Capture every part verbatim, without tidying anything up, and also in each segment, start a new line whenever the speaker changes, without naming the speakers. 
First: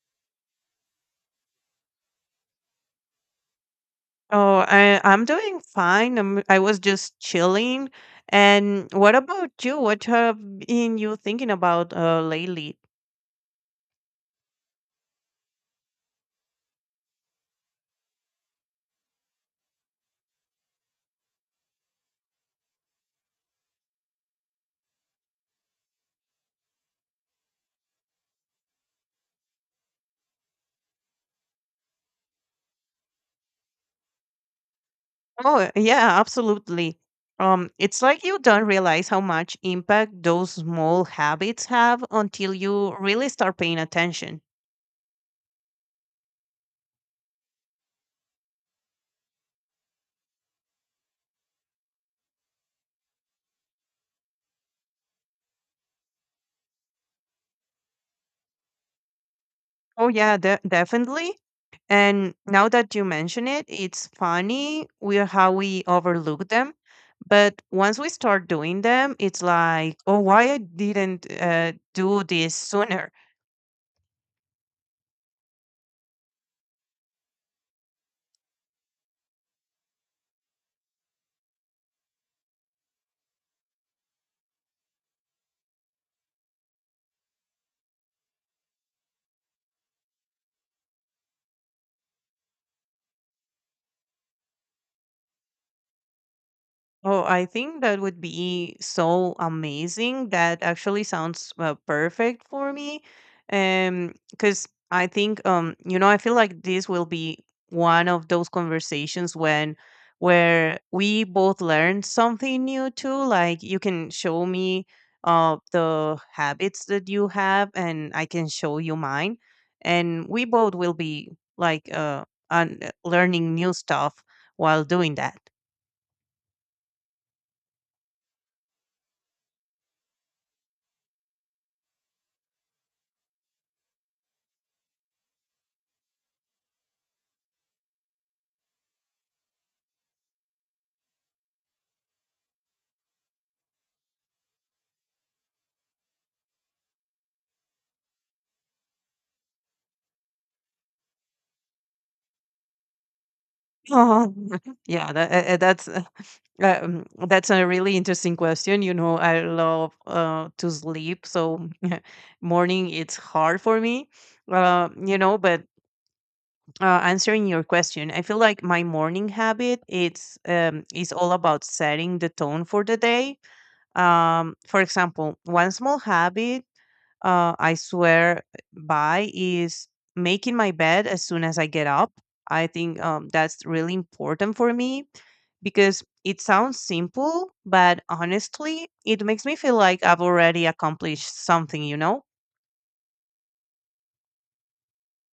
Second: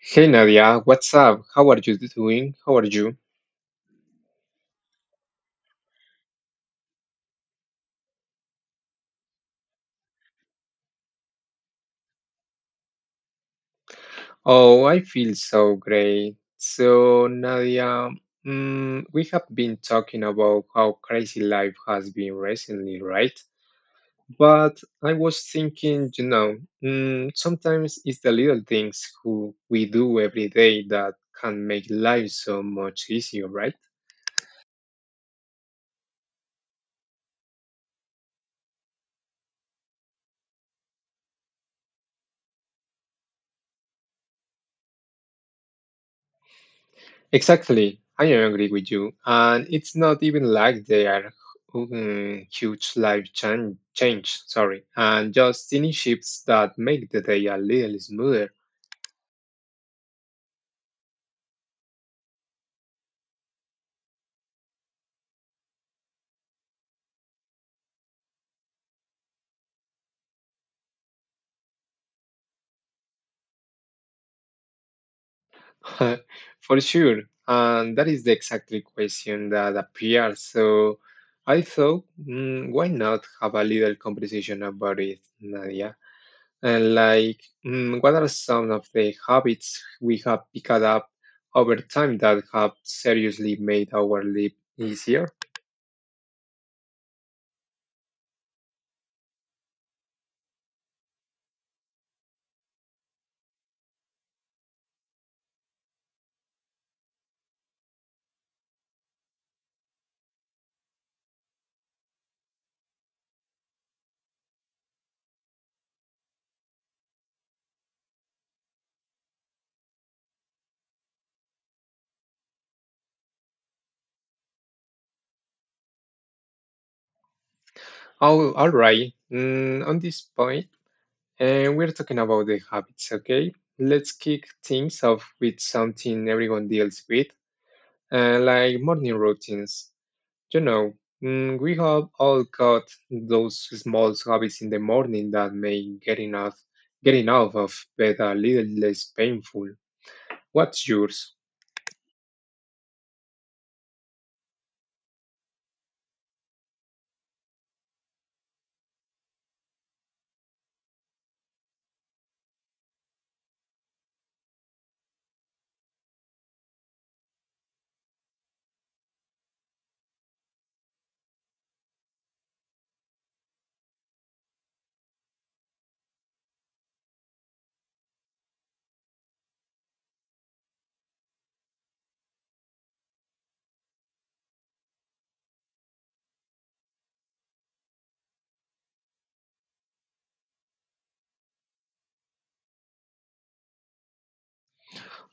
Hey Nadia, what's up? How are you doing? How are you?
Oh, I I'm doing fine. I'm, I was just chilling. And what about you? What have been you thinking about uh, lately?
Oh, I feel so great. So, Nadia, mm, we have been talking about how crazy life has been recently, right? But I was thinking, you know, mm, sometimes it's the little things who we do every day that can make life so much easier, right?
Oh, yeah, absolutely. Um, it's like you don't realize how much impact those small habits have until you really start paying attention.
Exactly. I agree with you. And it's not even like they are mm, huge life chan change, sorry, and just tiny shifts that make the day a little smoother.
Oh yeah, de- definitely. And now that you mention it, it's funny we how we overlook them. But once we start doing them, it's like, oh, why I didn't uh, do this sooner.
For sure. And that is the exactly question that appears. So I thought, mm, why not have a little conversation about it, Nadia? And like, mm, what are some of the habits we have picked up over time that have seriously made our life easier?
Oh, I think that would be so amazing. That actually sounds uh, perfect for me. Um, because I think, um, you know, I feel like this will be one of those conversations when where we both learn something new too. Like you can show me uh the habits that you have, and I can show you mine, and we both will be like uh un- learning new stuff while doing that.
Oh, all right. Mm, on this point, and we're talking about the habits, okay? Let's kick things off with something everyone deals with, uh, like morning routines. You know, mm, we have all got those small habits in the morning that make getting out, getting out of bed a little less painful. What's yours?
Oh, yeah, that, uh, uh, that's uh, um, that's a really interesting question. You know, I love uh, to sleep, so morning it's hard for me. Uh, you know, but uh, Answering your question, I feel like my morning habit it's um, is all about setting the tone for the day. Um, for example, one small habit uh, I swear by is making my bed as soon as I get up. I think um, that's really important for me because it sounds simple, but honestly, it makes me feel like I've already accomplished something, you know?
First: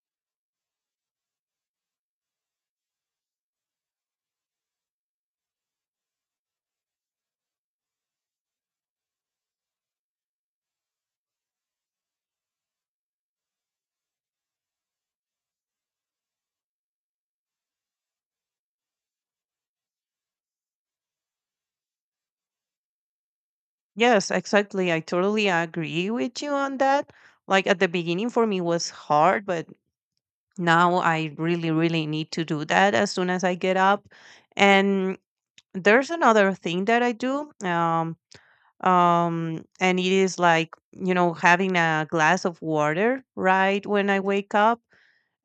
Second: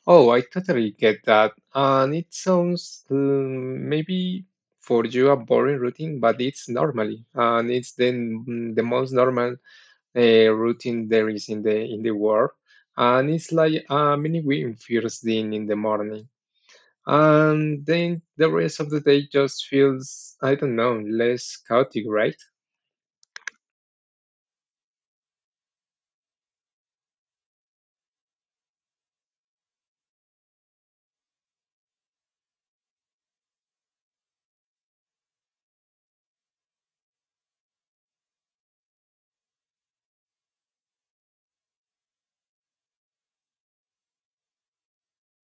Oh, I totally get that. And it sounds um, maybe for you a boring routine, but it's normally, and it's then mm, the most normal uh, routine there is in the in the world. And it's like a mini win first thing in the morning, and then the rest of the day just feels I don't know less chaotic, right?
Yes, exactly. I totally agree with you on that. Like at the beginning for me was hard, but now I really, really need to do that as soon as I get up. And there's another thing that I do. Um, um and it is like you know having a glass of water right when I wake up.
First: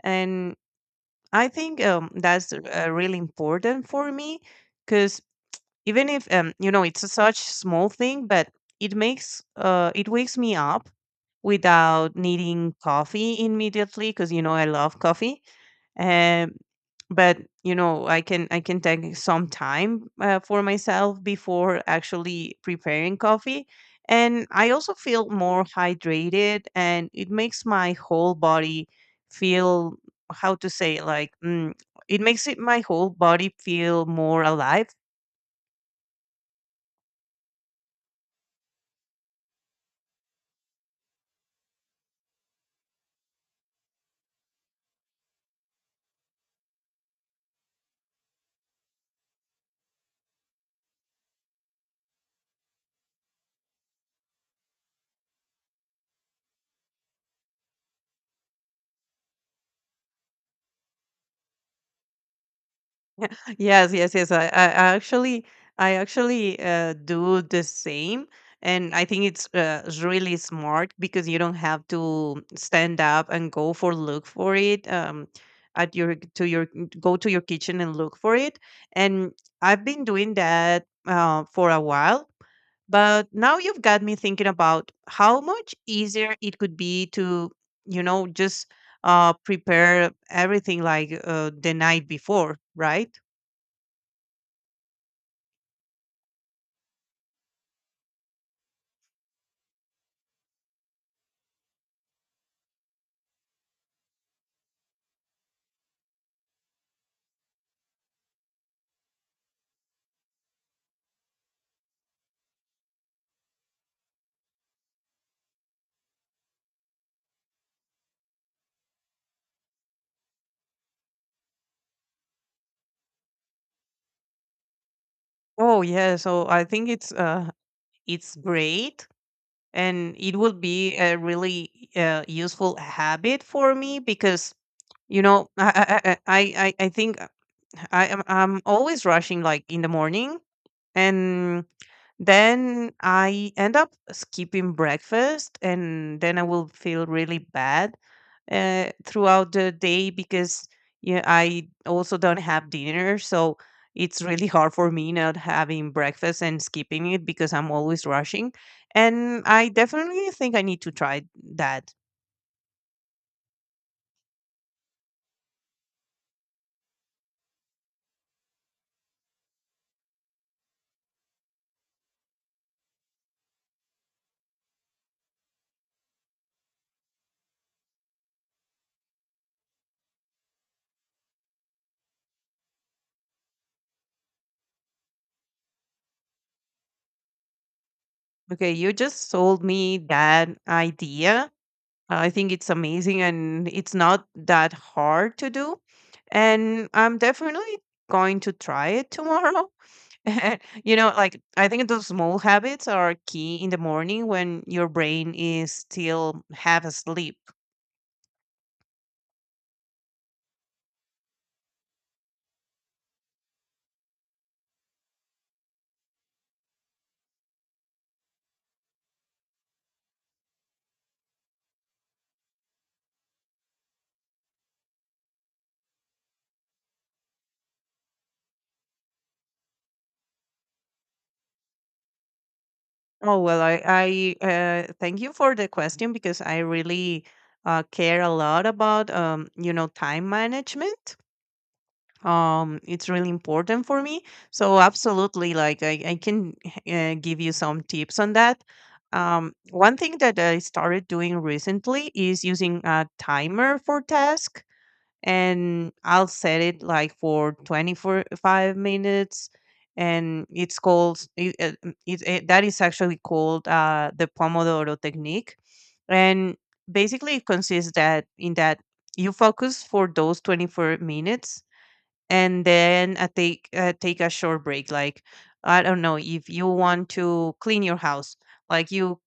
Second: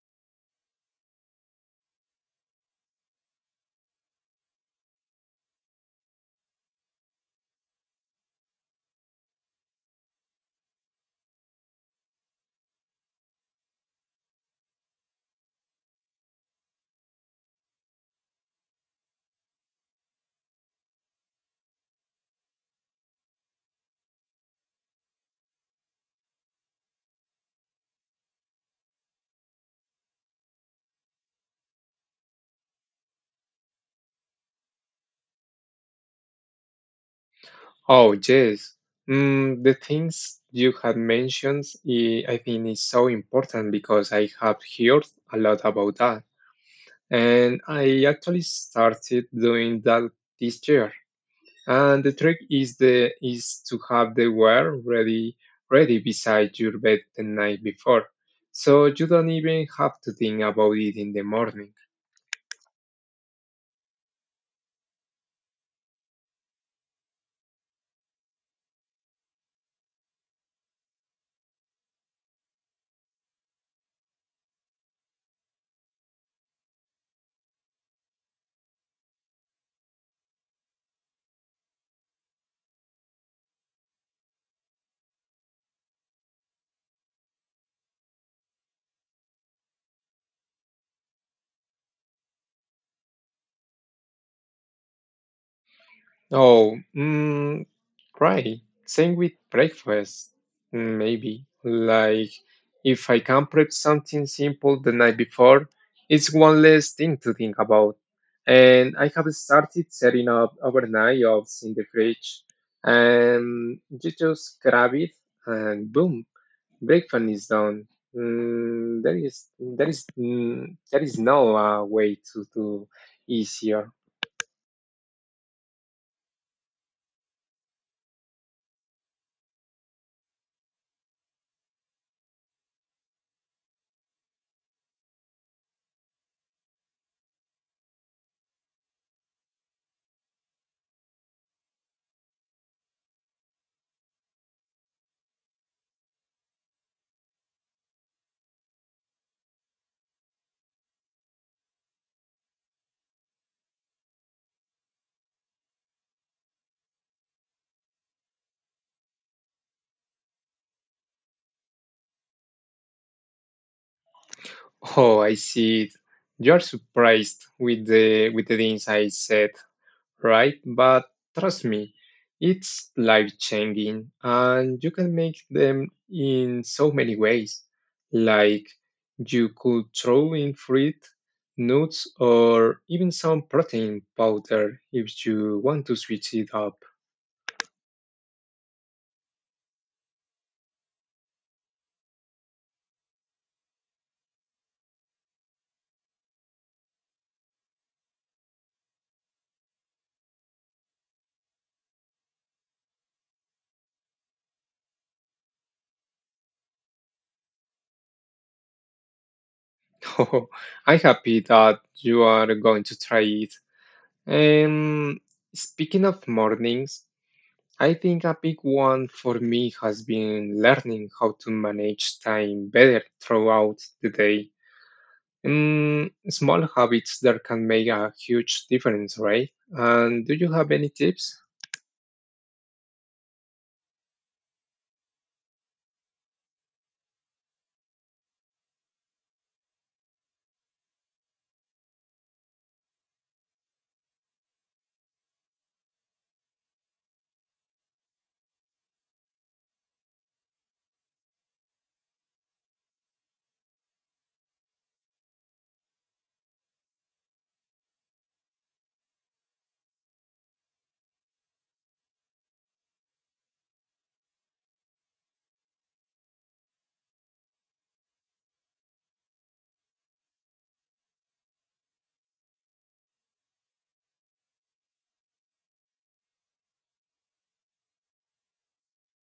And I think um that's uh, really important for me, cuz even if um you know it's a such small thing, but it makes uh it wakes me up without needing coffee immediately, cuz you know I love coffee. um, but you know I can I can take some time uh, for myself before actually preparing coffee. And I also feel more hydrated, and it makes my whole body feel how to say, like mm, it makes it my whole body feel more alive.
Oh, yes. Mm, the things you had mentioned, I, I think is so important because I have heard a lot about that. And I actually started doing that this year. And the trick is the is to have the wire ready ready beside your bed the night before. So you don't even have to think about it in the morning.
Yes, yes, yes. I, I I actually, I actually uh, do the same, and I think it's uh, it's really smart because you don't have to stand up and go for look for it. Um, at your to your Go to your kitchen and look for it. And I've been doing that uh, for a while, but now you've got me thinking about how much easier it could be to, you know, just uh, prepare everything like uh, the night before, right?
Oh, mm, right. Same with breakfast, mm, maybe. Like, if I can prep something simple the night before, it's one less thing to think about. And I have started setting up overnight oats in the fridge, and you just grab it, and boom, breakfast is done. Mm, there is there is mm, there is no uh, way to do easier.
Oh yeah, so I think it's uh it's great, and it will be a really uh, useful habit for me because you know I I I I I think I am I'm always rushing like in the morning, and then I end up skipping breakfast, and then I will feel really bad uh, throughout the day because yeah, I also don't have dinner, so it's really hard for me not having breakfast and skipping it because I'm always rushing. And I definitely think I need to try that.
Oh, I see it. You're surprised with the with the things I said, right? But trust me, it's life-changing and you can make them in so many ways. Like you could throw in fruit, nuts, or even some protein powder if you want to switch it up.
Okay, you just sold me that idea. I think it's amazing, and it's not that hard to do. And I'm definitely going to try it tomorrow. And, you know, like I think those small habits are key in the morning when your brain is still half asleep.
Oh, I'm happy that you are going to try it. Um, speaking of mornings, I think a big one for me has been learning how to manage time better throughout the day. Mm, small habits that can make a huge difference, right? And do you have any tips?
Oh, well, I, I uh, thank you for the question, because I really uh, care a lot about, um, you know, time management. Um it's really important for me, so absolutely, like i, I can uh, give you some tips on that. Um one thing that I started doing recently is using a timer for task, and I'll set it like for twenty-five minutes. And it's called it, uh, mm, it, it, that is actually called uh the Pomodoro technique. And basically it consists that in that you focus for those twenty-four minutes, and then uh, take uh, take a short break. Like, I don't know, if you want to clean your house, like you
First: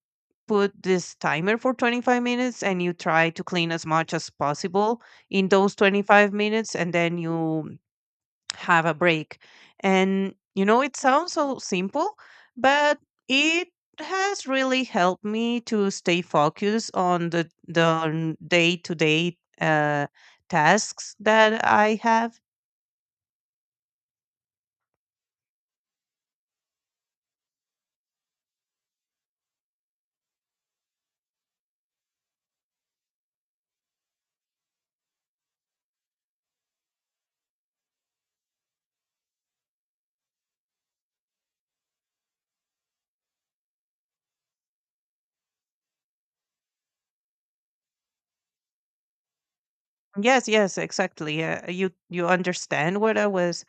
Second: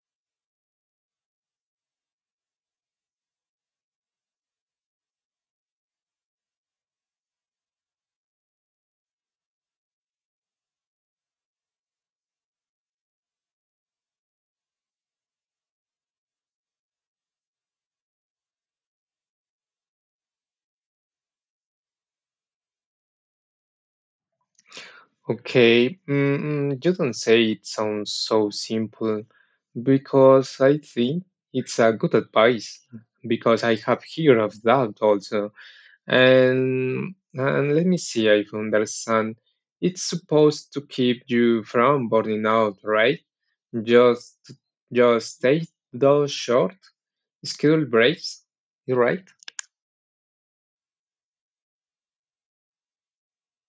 put this timer for twenty-five minutes and you try to clean as much as possible in those twenty-five minutes, and then you have a break. And you know it sounds so simple, but it has really helped me to stay focused on the the day to day tasks that I have.
Okay, mm, you don't say it sounds so simple because I think it's a good advice because I have heard of that also. And and let me see if I understand. It's supposed to keep you from burning out, right? Just just take those short schedule breaks, right?
Yes, yes, exactly. Yeah, Uh, you you understand what I was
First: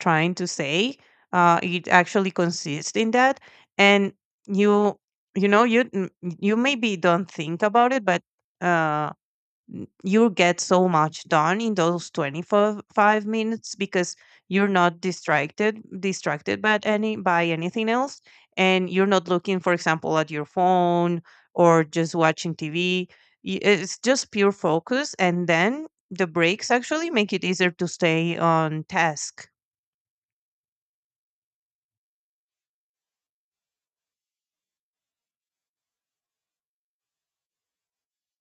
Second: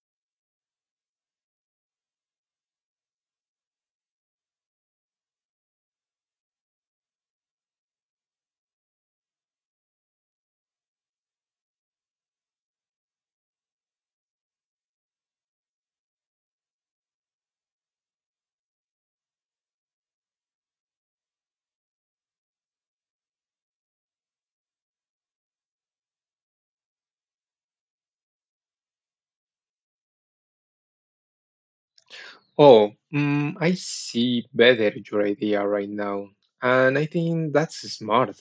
trying to say. Uh, it actually consists in that, and you you know you n- you maybe don't think about it, but uh, n- you'll get so much done in those twenty-five minutes because you're not distracted distracted by any by anything else, and you're not looking for example at your phone or just watching tv. Y- it's just pure focus, and then the breaks actually make it easier to stay on task.
Oh, mm, I see better your idea right now, and I think that's smart.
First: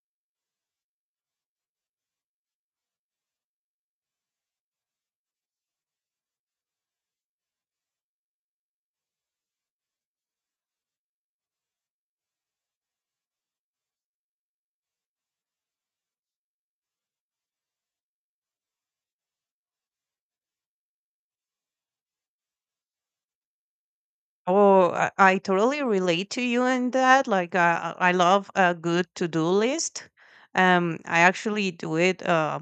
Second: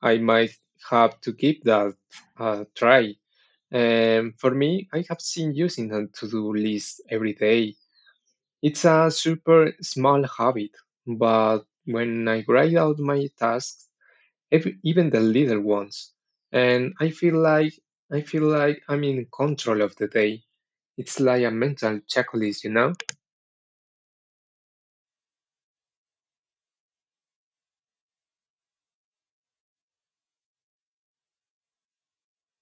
I might have to give that a try. Um, for me, I have seen using a to-do list every day. It's a super small habit, but when I write out my tasks, ev- even the little ones, and I feel like I feel like I'm in control of the day. It's like a mental checklist, you know?
oh i, I totally relate to you in that. Like uh, I love a good to-do list. um I actually do it uh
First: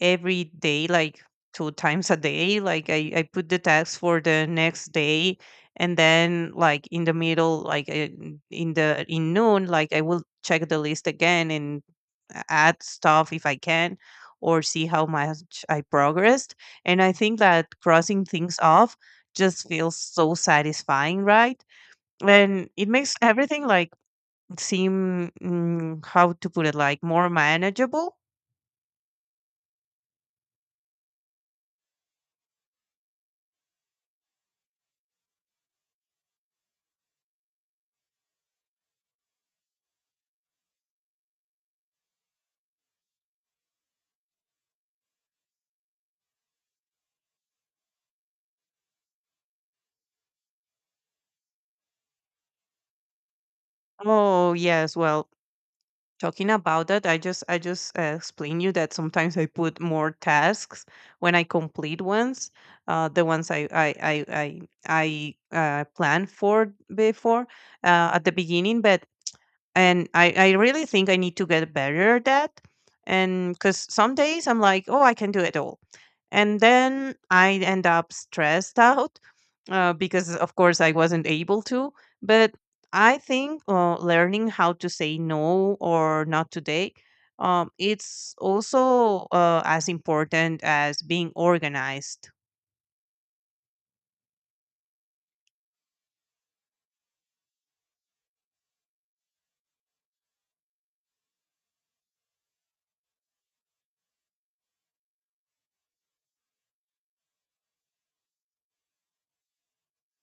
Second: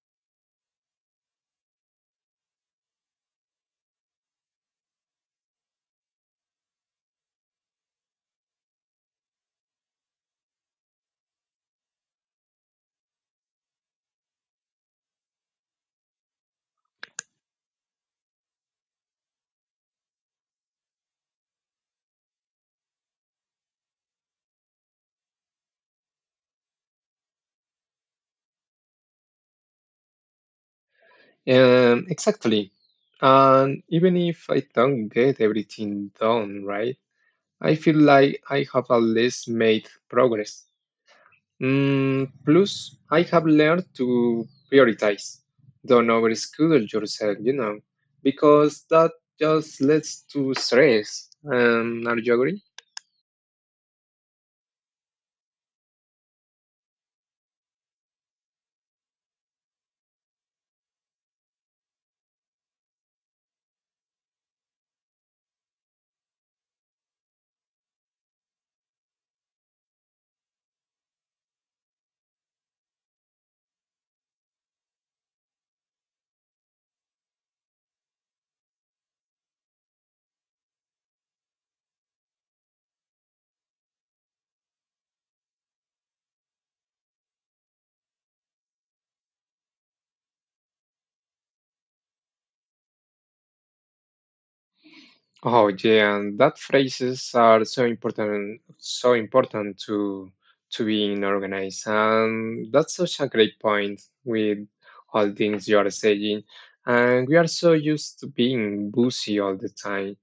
every day, like two times a day. Like I, I put the task for the next day, and then like in the middle, like uh, in the in noon, like I will check the list again, and a- add stuff if I can, or see how much I progressed. And I think that crossing things off just feels so satisfying, right? And it makes everything like seem, mm, how to put it, like more manageable.
Um, exactly. And even if I don't get everything done right, I feel like I have at least made progress. Mm, plus, I have learned to prioritize. Don't overschedule yourself, you know, because that just leads to stress. Um, are you agree?
Oh yes, well, talking about that, i just I just uh, explain you that sometimes I put more tasks when I complete ones, uh, the ones i i i i, I uh, planned for before uh, at the beginning. But and I I really think I need to get better at that, and because some days I'm like, oh, I can do it all, and then I end up stressed out uh, because of course I wasn't able to. But I think uh, learning how to say no or not today, um, it's also uh, as important as being organized.
Oh yeah, and that phrases are so important, so important to to being organized, and that's such a great point with all things you are saying. And we are so used to being busy all the time.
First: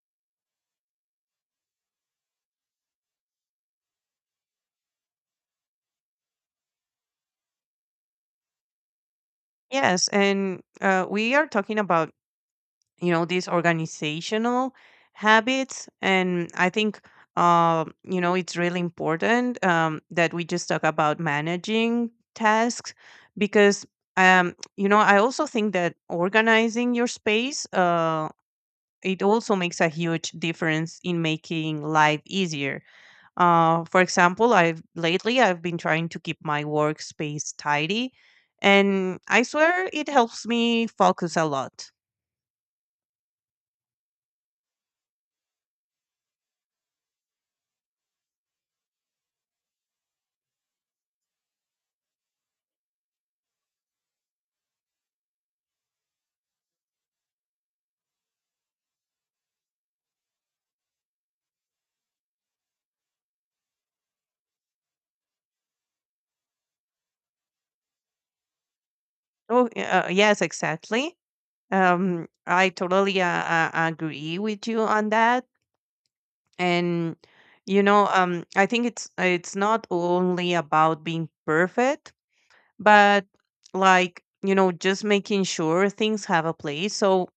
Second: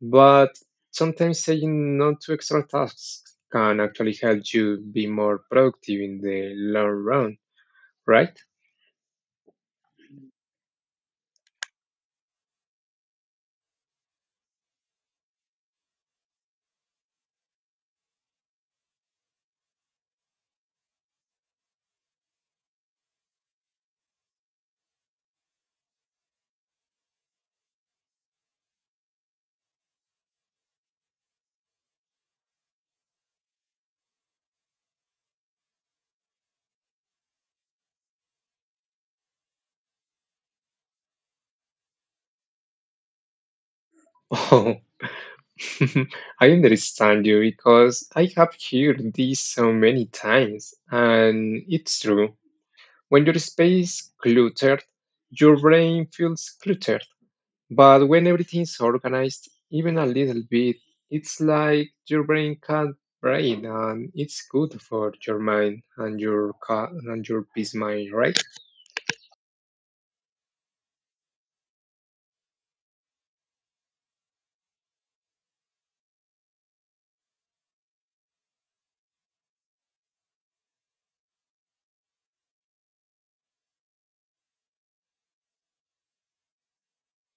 But sometimes saying no to extra tasks can actually help you be more productive in the long run, right?
Yes, and uh, we are talking about you know these organizational habits, and I think uh, you know it's really important, um, that we just talk about managing tasks. Because um, you know I also think that organizing your space uh, it also makes a huge difference in making life easier. Uh, for example, I've lately I've been trying to keep my workspace tidy, and I swear it helps me focus a lot.
Oh, I understand you because I have heard this so many times, and it's true. When your space cluttered, your brain feels cluttered. But when everything's organized, even a little bit, it's like your brain can't brain, and it's good for your mind and your ca- and your peace mind, right?
Oh, y- uh, yes, exactly. Um, I totally uh, uh, agree with you on that. And you know, um, I think it's it's not only about being perfect, but like you know, just making sure things have a place. So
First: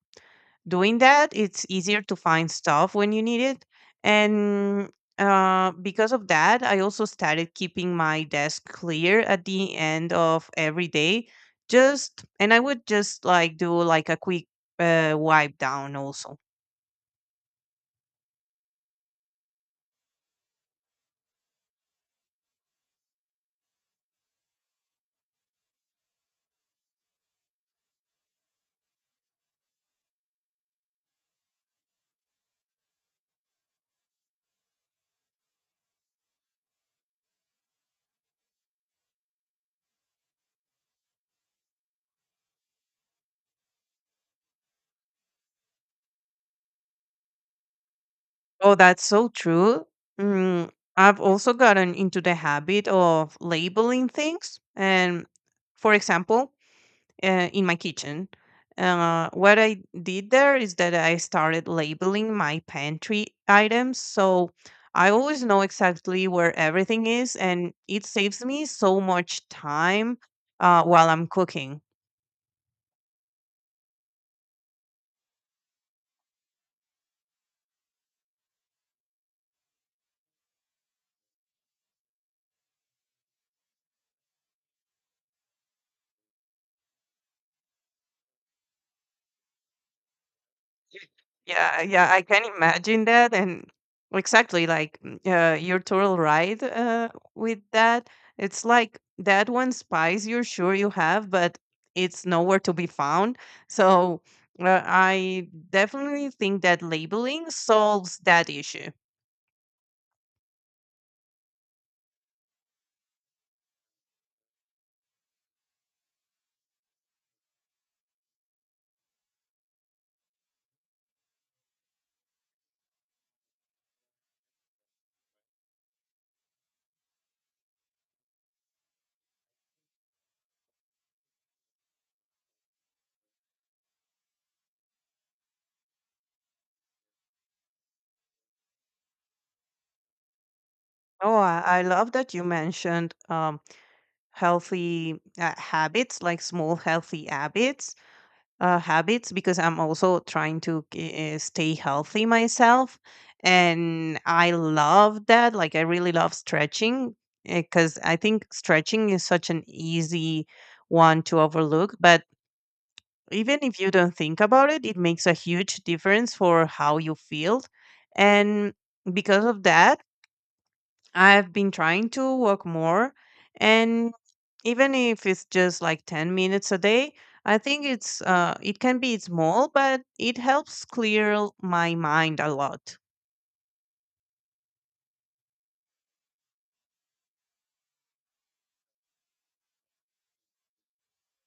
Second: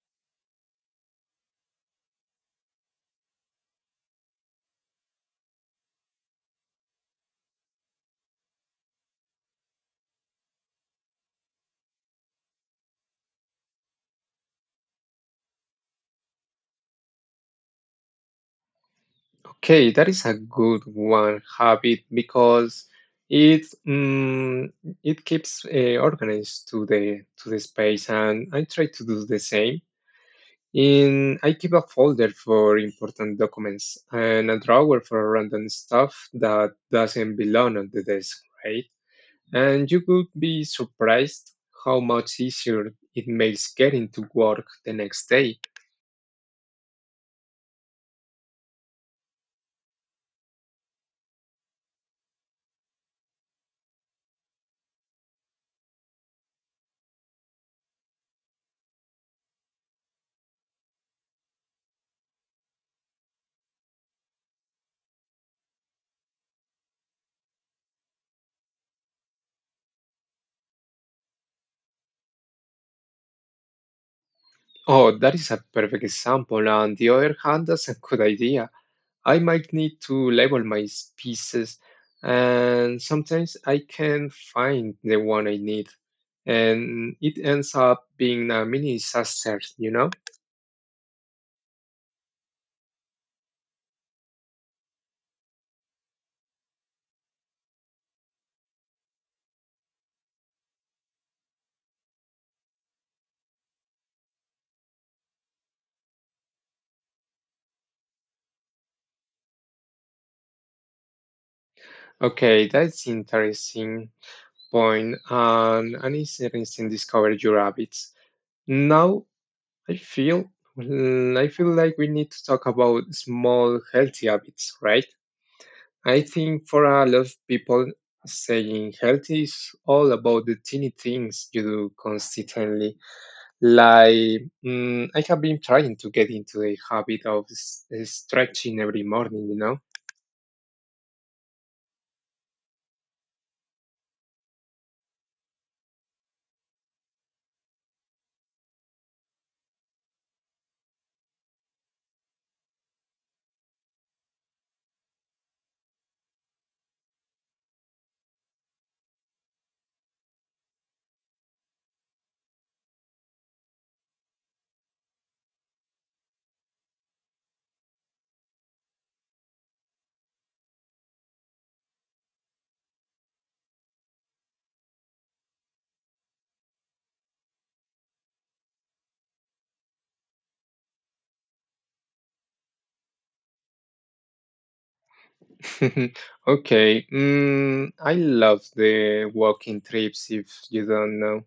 doing that it's easier to find stuff when you need it. And uh, because of that, I also started keeping my desk clear at the end of every day. Just and I would just like do like a quick uh, wipe down also.
Okay, that is a good one habit because it mm, it keeps uh, organized to the to the space, and I try to do the same. In I keep a folder for important documents and a drawer for random stuff that doesn't belong on the desk, right? And you would be surprised how much easier it makes getting to work the next day.
Oh, that's so true. mm, I've also gotten into the habit of labeling things. And for example, uh, in my kitchen. Uh, what I did there is that I started labeling my pantry items. So I always know exactly where everything is, and it saves me so much time uh, while I'm cooking.
Oh, that is a perfect example. On the other hand, that's a good idea. I might need to label my s- pieces, and sometimes I can't find the one I need. And it ends up being a mini disaster, you know?
Yeah, yeah, I can imagine that, and exactly, like mm, uh, you're total right uh, with that. It's like that one spice you're sure you have, but it's nowhere to be found. So uh, I definitely think that labeling solves that issue.
Okay, that's interesting point and an interesting discovered your habits. Now I feel mm, I feel like we need to talk about small healthy habits, right? I think for a lot of people saying healthy is all about the teeny things you do consistently. Like mm, I have been trying to get into the habit of s- stretching every morning, you know.
Oh, I, I love that you mentioned um, healthy uh, habits, like small healthy habits. Uh, habits, because I'm also trying to uh, stay healthy myself. And I love that. Like, I really love stretching, because I think stretching is such an easy one to overlook. But even if you don't think about it, it makes a huge difference for how you feel. And because of that, I've been trying to walk more. And even if it's just like ten minutes a day, I think it's uh it can be small, but it helps clear l- my mind a lot.
Okay, mm, I love the walking trips if you don't know.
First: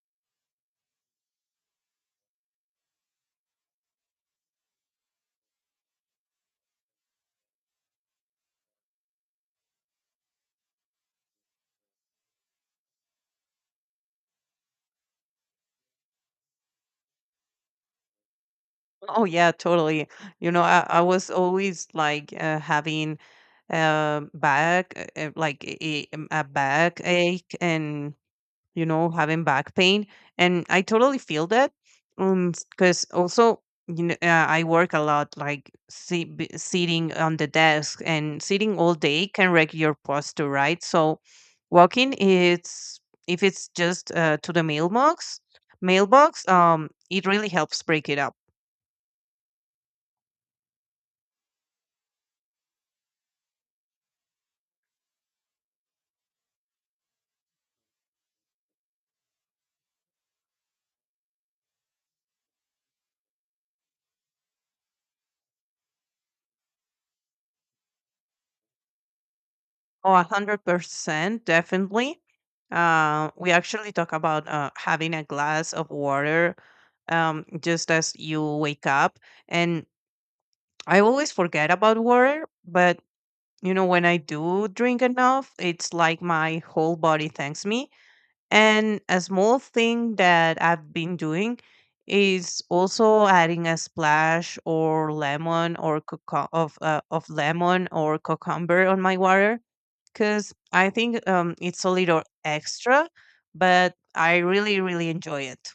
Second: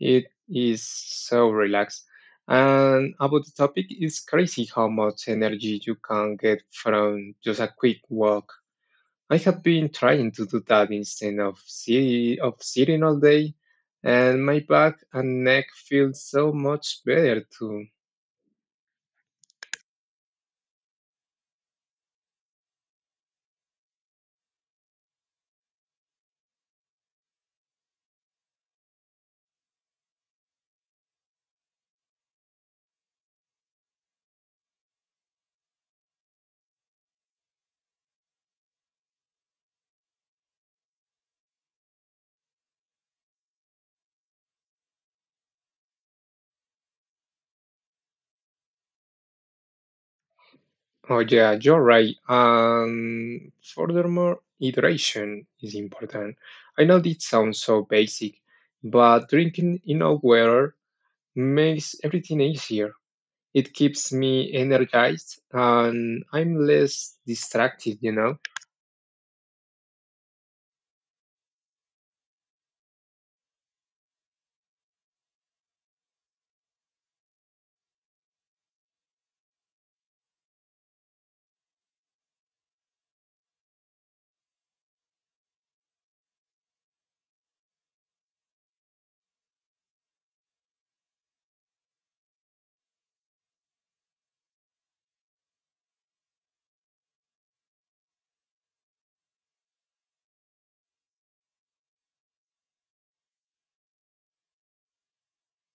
It is so relaxed. And about the topic, it's crazy how much energy you can get from just a quick walk. I have been trying to do that instead of si- of sitting all day, and my back and neck feel so much better too.
Oh yeah, totally. You know, I, I was always like uh, having uh, back uh, uh, like a, a back ache, and you know, having back pain. And I totally feel that. Um, because also, you know, uh, I work a lot, like si- b- sitting on the desk and sitting all day can wreck your posture, right? So, walking is if it's just uh, to the mailbox, mailbox, um, it really helps break it up.
Oh yeah, you're right. And furthermore, hydration is important. I know it sounds so basic, but drinking enough water makes everything easier. It keeps me energized and I'm less distracted, you know.
Oh, a hundred percent, definitely. Uh, we actually talk about uh, having a glass of water um, just as you wake up. And. I always forget about water, but you know, when I do drink enough, it's like my whole body thanks me. And a small thing that I've been doing is also adding a splash or lemon or cucum- of uh, of lemon or cucumber on my water because I think um, it's a little extra, but I really, really enjoy it.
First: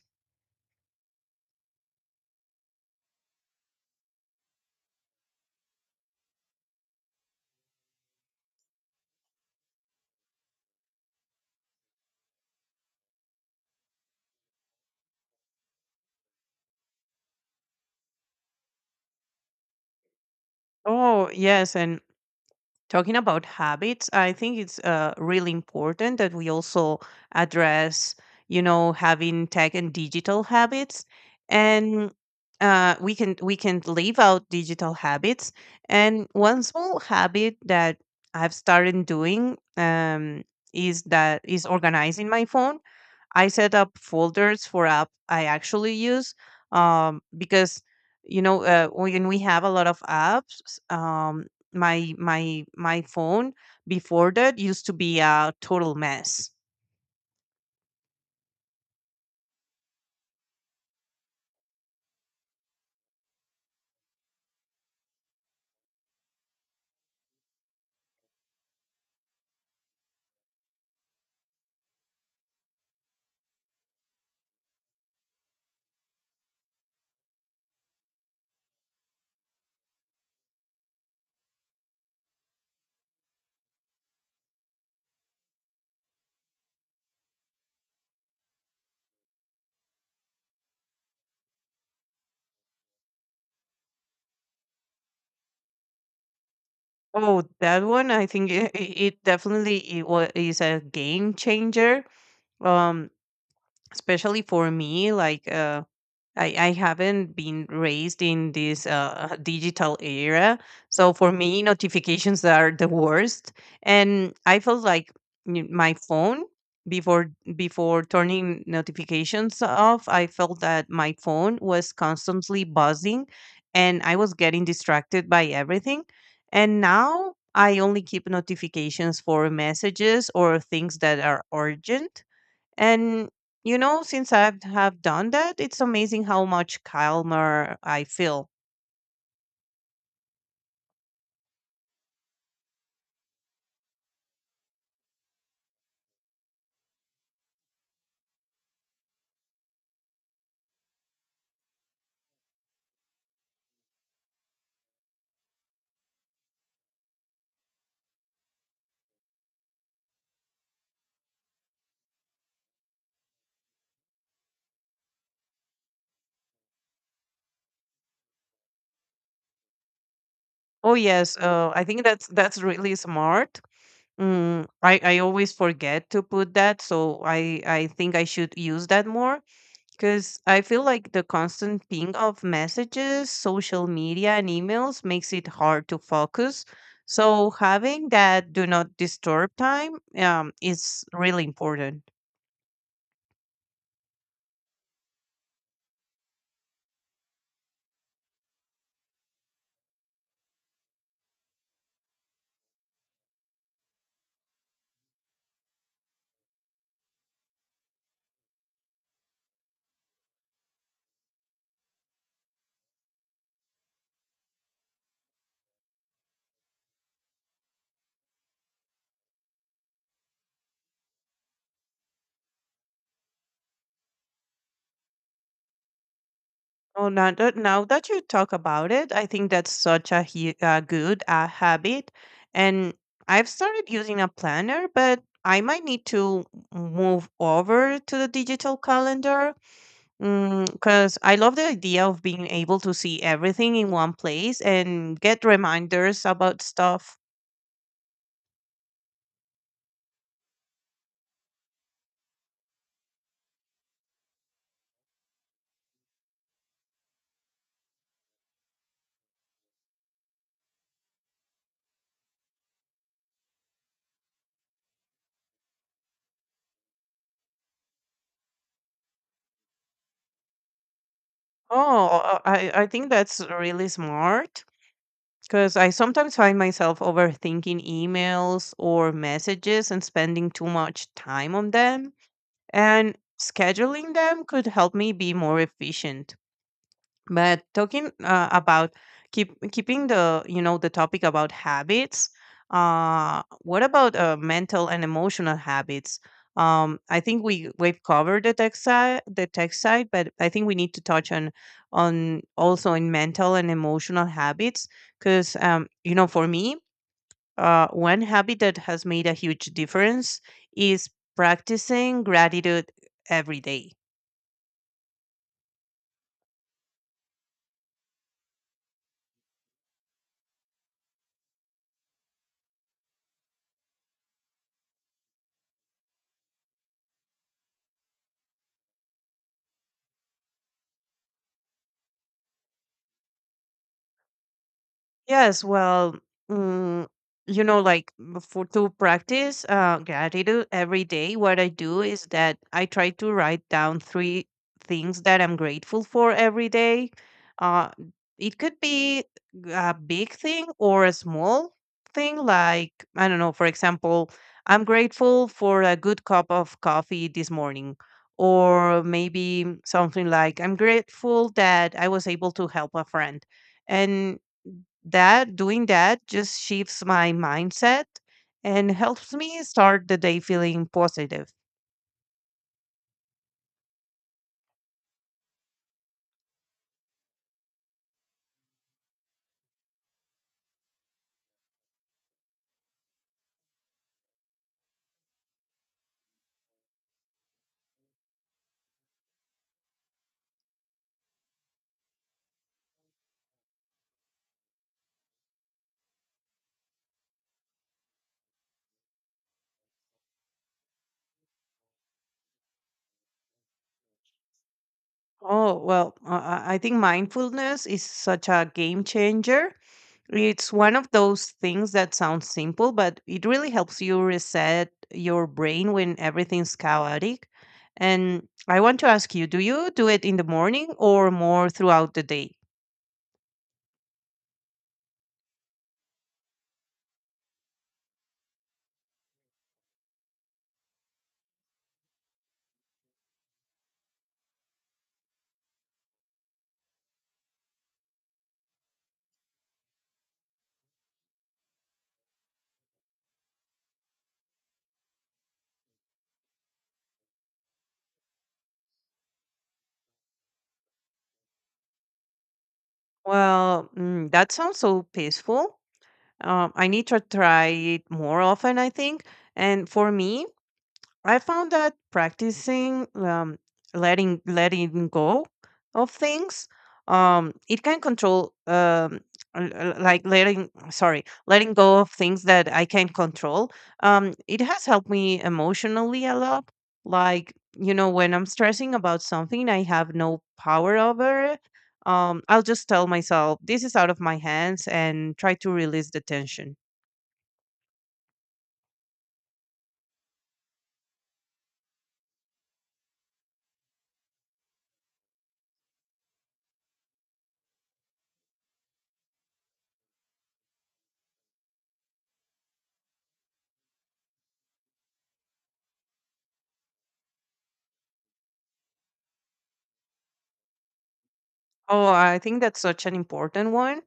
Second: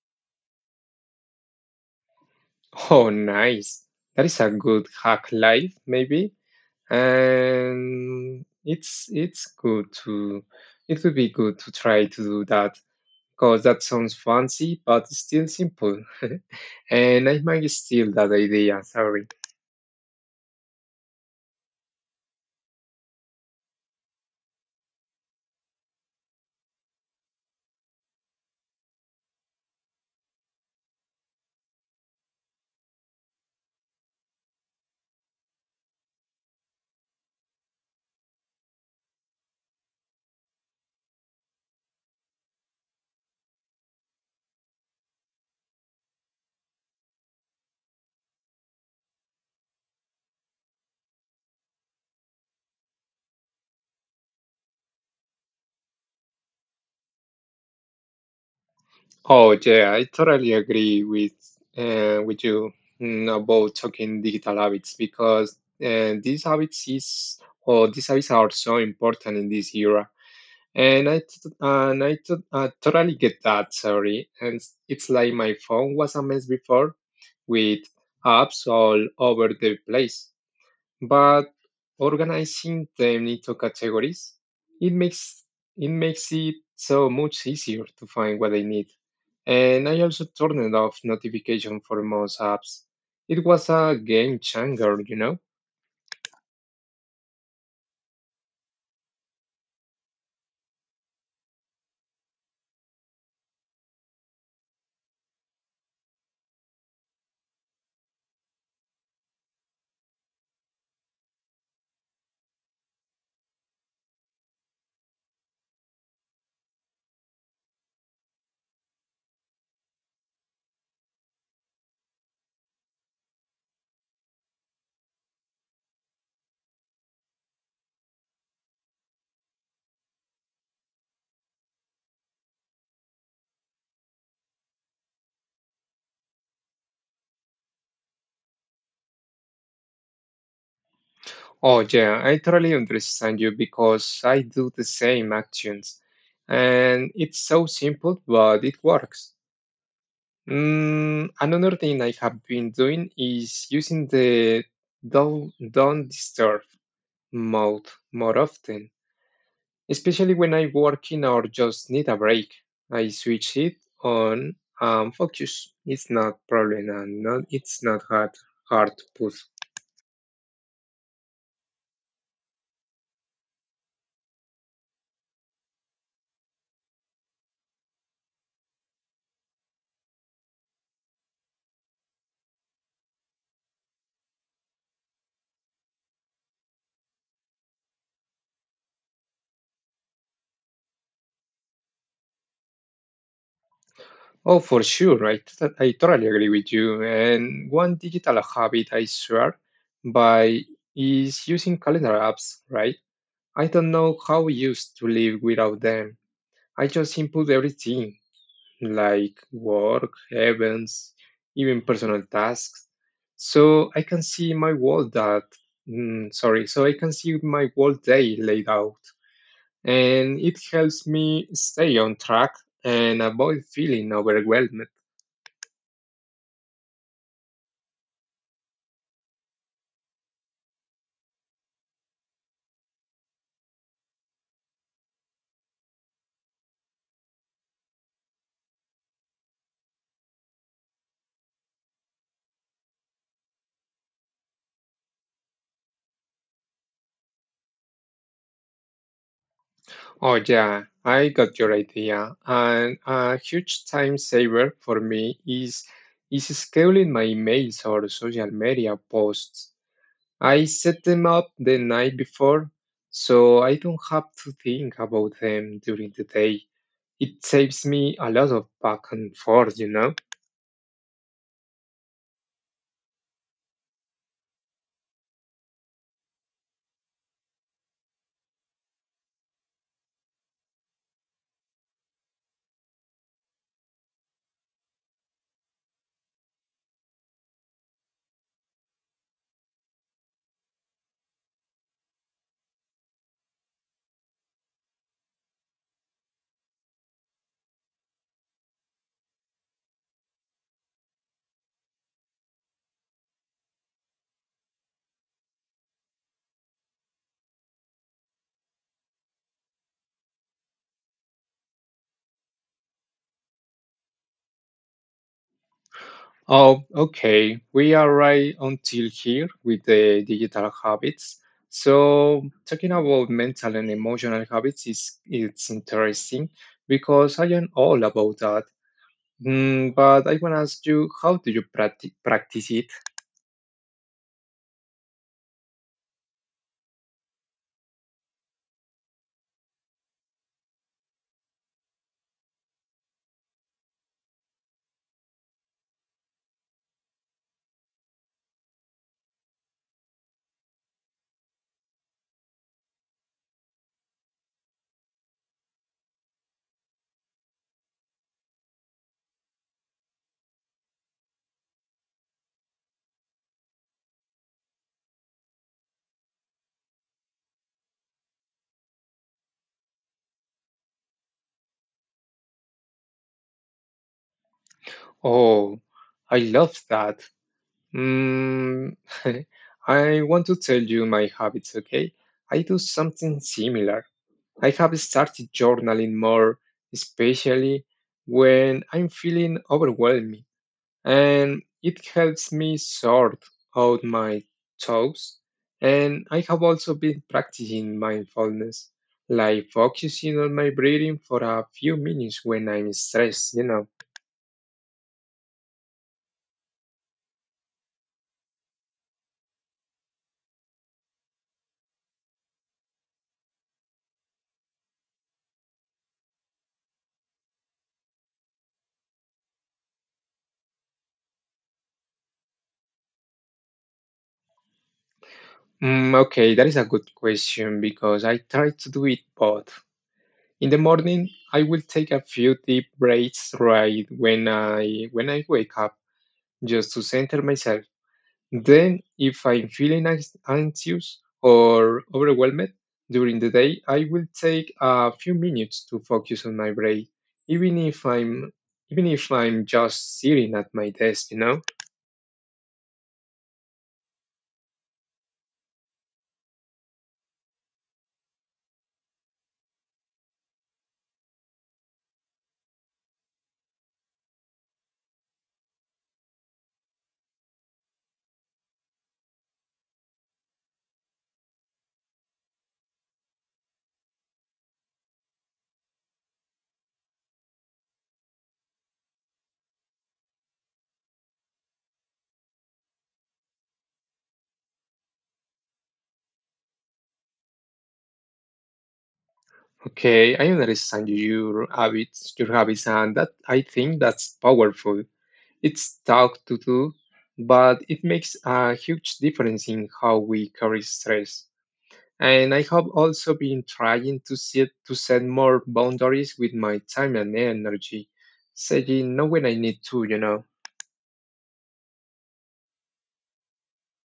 Oh, nice. That is a good hack life, maybe. And it's it's good to it would be good to try to do that because that sounds fancy but still simple. and I might steal that idea, sorry.
Oh, yes. And talking about habits, I think it's uh, really important that we also address, you know, having tech and digital habits, and uh, we can we can leave out digital habits. And one small habit that I've started doing um, is that is organizing my phone. I set up folders for app I actually use um, because you know uh, when we have a lot of apps, um, my my my phone before that used to be a total mess.
Oh yeah, I totally agree with uh, with you mm, about talking digital habits because uh, these habits is or these habits are so important in this era. And I t- and I t- uh, totally get that. Sorry, and it's like my phone was a mess before with apps all over the place. But organizing them into categories, it makes it makes it so much easier to find what I need. And I also turned off notification for most apps. It was a game changer, you know?
Oh, that one I think it, it definitely it was, is a game changer, um, especially for me. Like. Uh, I, I haven't been raised in this uh, digital era. So for me, notifications are the worst. And I felt like n- my phone before before turning notifications off, I felt that my phone was constantly buzzing and I was getting distracted by everything. And now I only keep notifications for messages or things that are urgent, and you know, since I've have done that, it's amazing how much calmer I feel.
Oh yeah, I totally understand you because I do the same actions. And it's so simple, but it works. Mm, another thing I have been doing is using the don't, don't disturb mode more often, especially when I'm working or just need a break. I switch it on and focus. It's not problem and not it's not hard hard to put.
Oh yes, uh, I think that's that's really smart. Mm, I I always forget to put that, so I I think I should use that more because I feel like the constant ping of messages, social media, and emails makes it hard to focus. So having that do not disturb time um, is really important.
Oh, for sure, I, t- I totally agree with you. And one digital habit I swear by is using calendar apps, right? I don't know how we used to live without them. I just input everything. Like work, events, even personal tasks. So I can see my whole that mm, sorry, so I can see my whole day laid out, and it helps me stay on track and avoid feeling overwhelmed.
Oh, now that, now that you talk about it, I think that's such a hu- uh, good uh, habit. And I've started using a planner, but I might need to move over to the digital calendar because I love the idea of being able to see everything in one place and get reminders about stuff.
Oh yeah, I got your idea. And a huge time saver for me is is scheduling my emails or social media posts. I set them up the night before, so I don't have to think about them during the day. It saves me a lot of back and forth, you know?
Oh, I, I think that's really smart. Because I sometimes find myself overthinking emails or messages and spending too much time on them. And scheduling them could help me be more efficient, but talking uh, about keep keeping the you know the topic about habits, uh what about uh, mental and emotional habits. um I think we we've covered the tech side the tech side but I think we need to touch on on also in mental and emotional habits because um you know, for me, uh one habit that has made a huge difference is practicing gratitude every day.
Oh, okay, we are right until here with the digital habits. So, talking about mental and emotional habits is it's interesting because I am all about that. Mm, but I want to ask you, how do you practi- practice it?
Yes, well, mm, you know, like m- for to practice uh, gratitude every day, what I do is that I try to write down three things that I'm grateful for every day. Uh, it could be a big thing or a small thing, like, I don't know, for example, I'm grateful for a good cup of coffee this morning. Or maybe something like, I'm grateful that I was able to help a friend. And that doing that just shifts my mindset and helps me start the day feeling positive.
Oh, I love that. Mm, I want to tell you my habits, okay? I do something similar. I have started journaling more, especially when I'm feeling overwhelmed, and it helps me sort out my thoughts. And I have also been practicing mindfulness, like focusing on my breathing for a few minutes when I'm stressed, you know.
Oh, well, uh, I I think mindfulness is such a game changer. It's one of those things that sounds simple, but it really helps you reset your brain when everything's chaotic. And I want to ask you, do you do it in the morning or more throughout the day?
Mm, okay, that is a good question because I try to do it both. In the morning, I will take a few deep breaths right when I when I wake up just to center myself. Then, if I'm feeling anx- anxious or overwhelmed during the day, I will take a few minutes to focus on my breath, even if I'm even if I'm just sitting at my desk, you know?
Well, mm, that sounds so peaceful. Um, I need to try it more often, I think. And for me, I found that practicing um, letting letting go of things, um, it can control um, l- l- like letting, sorry, letting go of things that I can control. Um, it has helped me emotionally a lot. Like you know, when I'm stressing about something I have no power over it, um, I'll just tell myself this is out of my hands and try to release the tension.
Okay, I understand your habits, your habits, and that I think that's powerful. It's tough to do, but it makes a huge difference in how we carry stress. And I have also been trying to set to set more boundaries with my time and energy, saying no when I need to, you know.
Oh, I think that's such an important one.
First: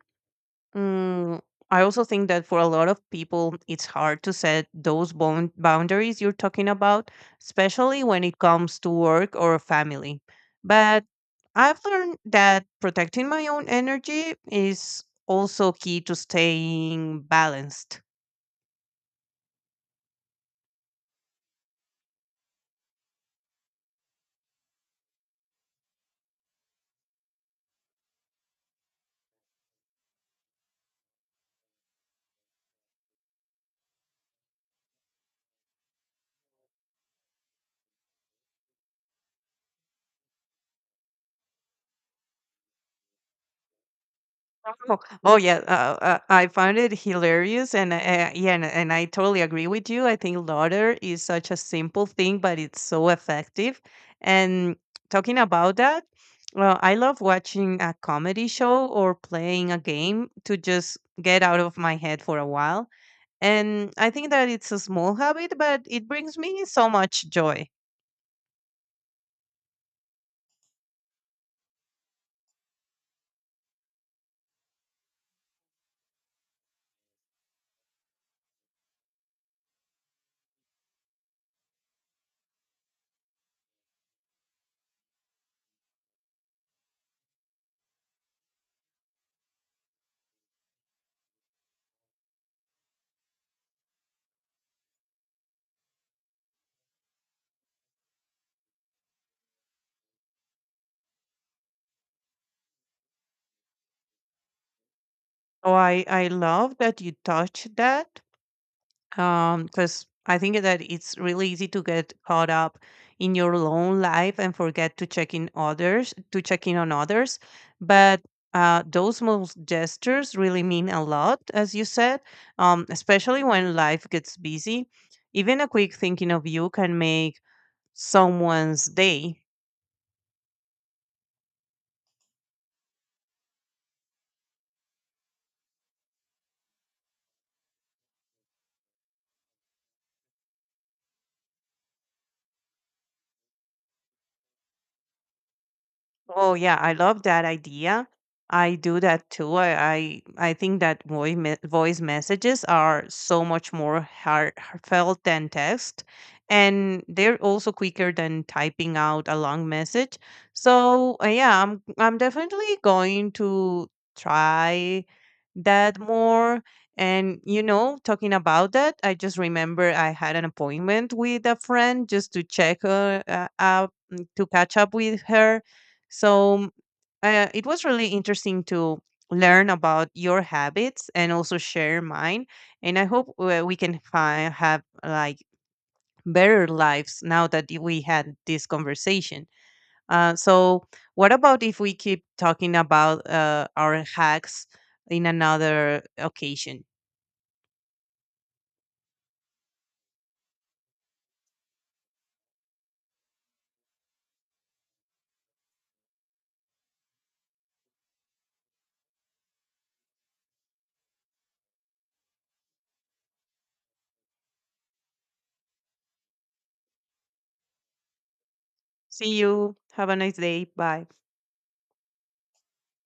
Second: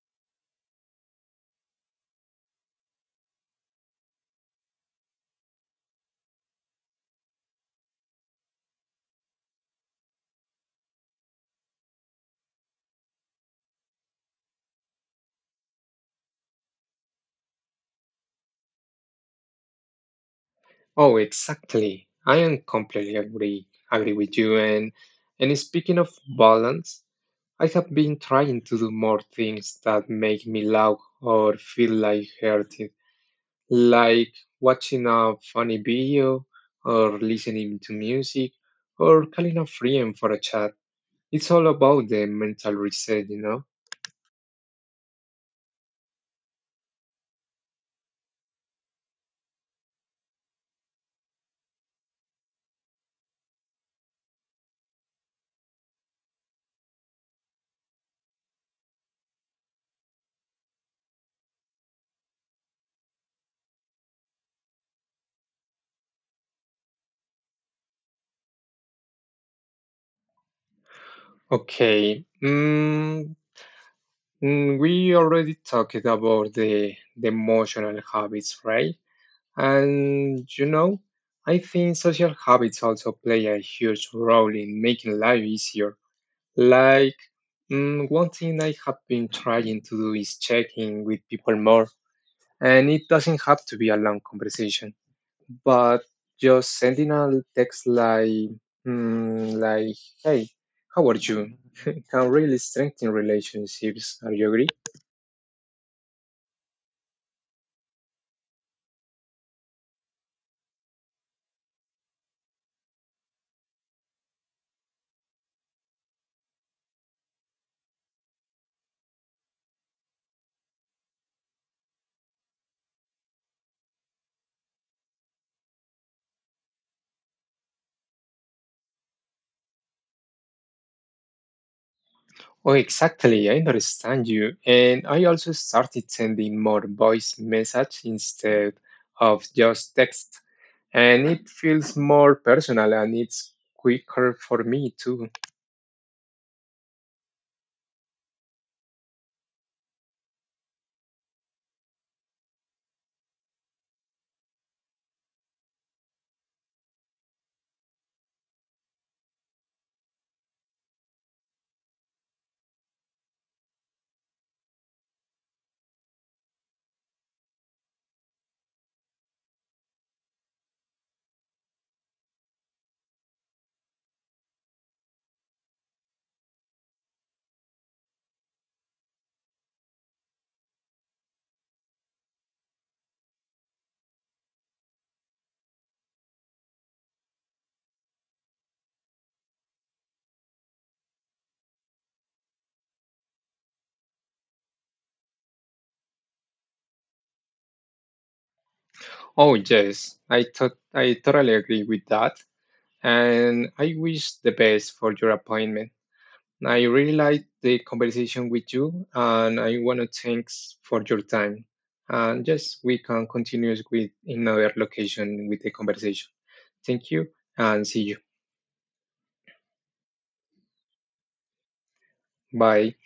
Mm, I also think that for a lot of people, it's hard to set those bound boundaries you're talking about, especially when it comes to work or family. But I've learned that protecting my own energy is also key to staying balanced.
Oh, exactly. I am completely agree agree with you. And and speaking of balance, I have been trying to do more things that make me laugh or feel like heart like watching a funny video or listening to music or calling a friend for a chat. It's all about the mental reset, you know?
Oh, oh yeah, uh, uh, I found it hilarious, and uh, yeah, and, and I totally agree with you. I think laughter is such a simple thing, but it's so effective. And talking about that, well, I love watching a comedy show or playing a game to just get out of my head for a while. And I think that it's a small habit, but it brings me so much joy.
Okay. Mm, mm, we already talked about the, the emotional habits, right? And you know, I think social habits also play a huge role in making life easier. Like, mm, one thing I have been trying to do is checking with people more. And it doesn't have to be a long conversation, but just sending a text like, mm, like, hey, how are you? Can really strengthen relationships. Are you agree?
Oh, I I love that you touched that because I think that it's really easy to get caught up in your own life and forget to check in others, to check in on others. But uh, those small gestures really mean a lot, as you said, um, especially when life gets busy. Even a quick thinking of you can make someone's day.
Oh, exactly. I understand you. And I also started sending more voice message instead of just text. And it feels more personal and it's quicker for me too.
Oh yeah, I love that idea. I do that too. I I, I think that voice me- voice messages are so much more heart- heartfelt than text, and they're also quicker than typing out a long message. So uh, yeah, I'm I'm definitely going to try that more. And you know, talking about that, I just remember I had an appointment with a friend just to check uh, uh, up to catch up with her, so uh, it was really interesting to learn about your habits and also share mine. And I hope uh, we can fi- have like better lives now that y- we had this conversation. Uh, so, what about if we keep talking about uh, our hacks in another occasion?
Oh, yes. I thought I totally agree with that. And I wish the best for your appointment. I really liked the conversation with you, and I want to thanks for your time. And yes, we can continue with another location with the conversation. Thank you, and see you.
See you. Have a nice day. Bye.
Bye.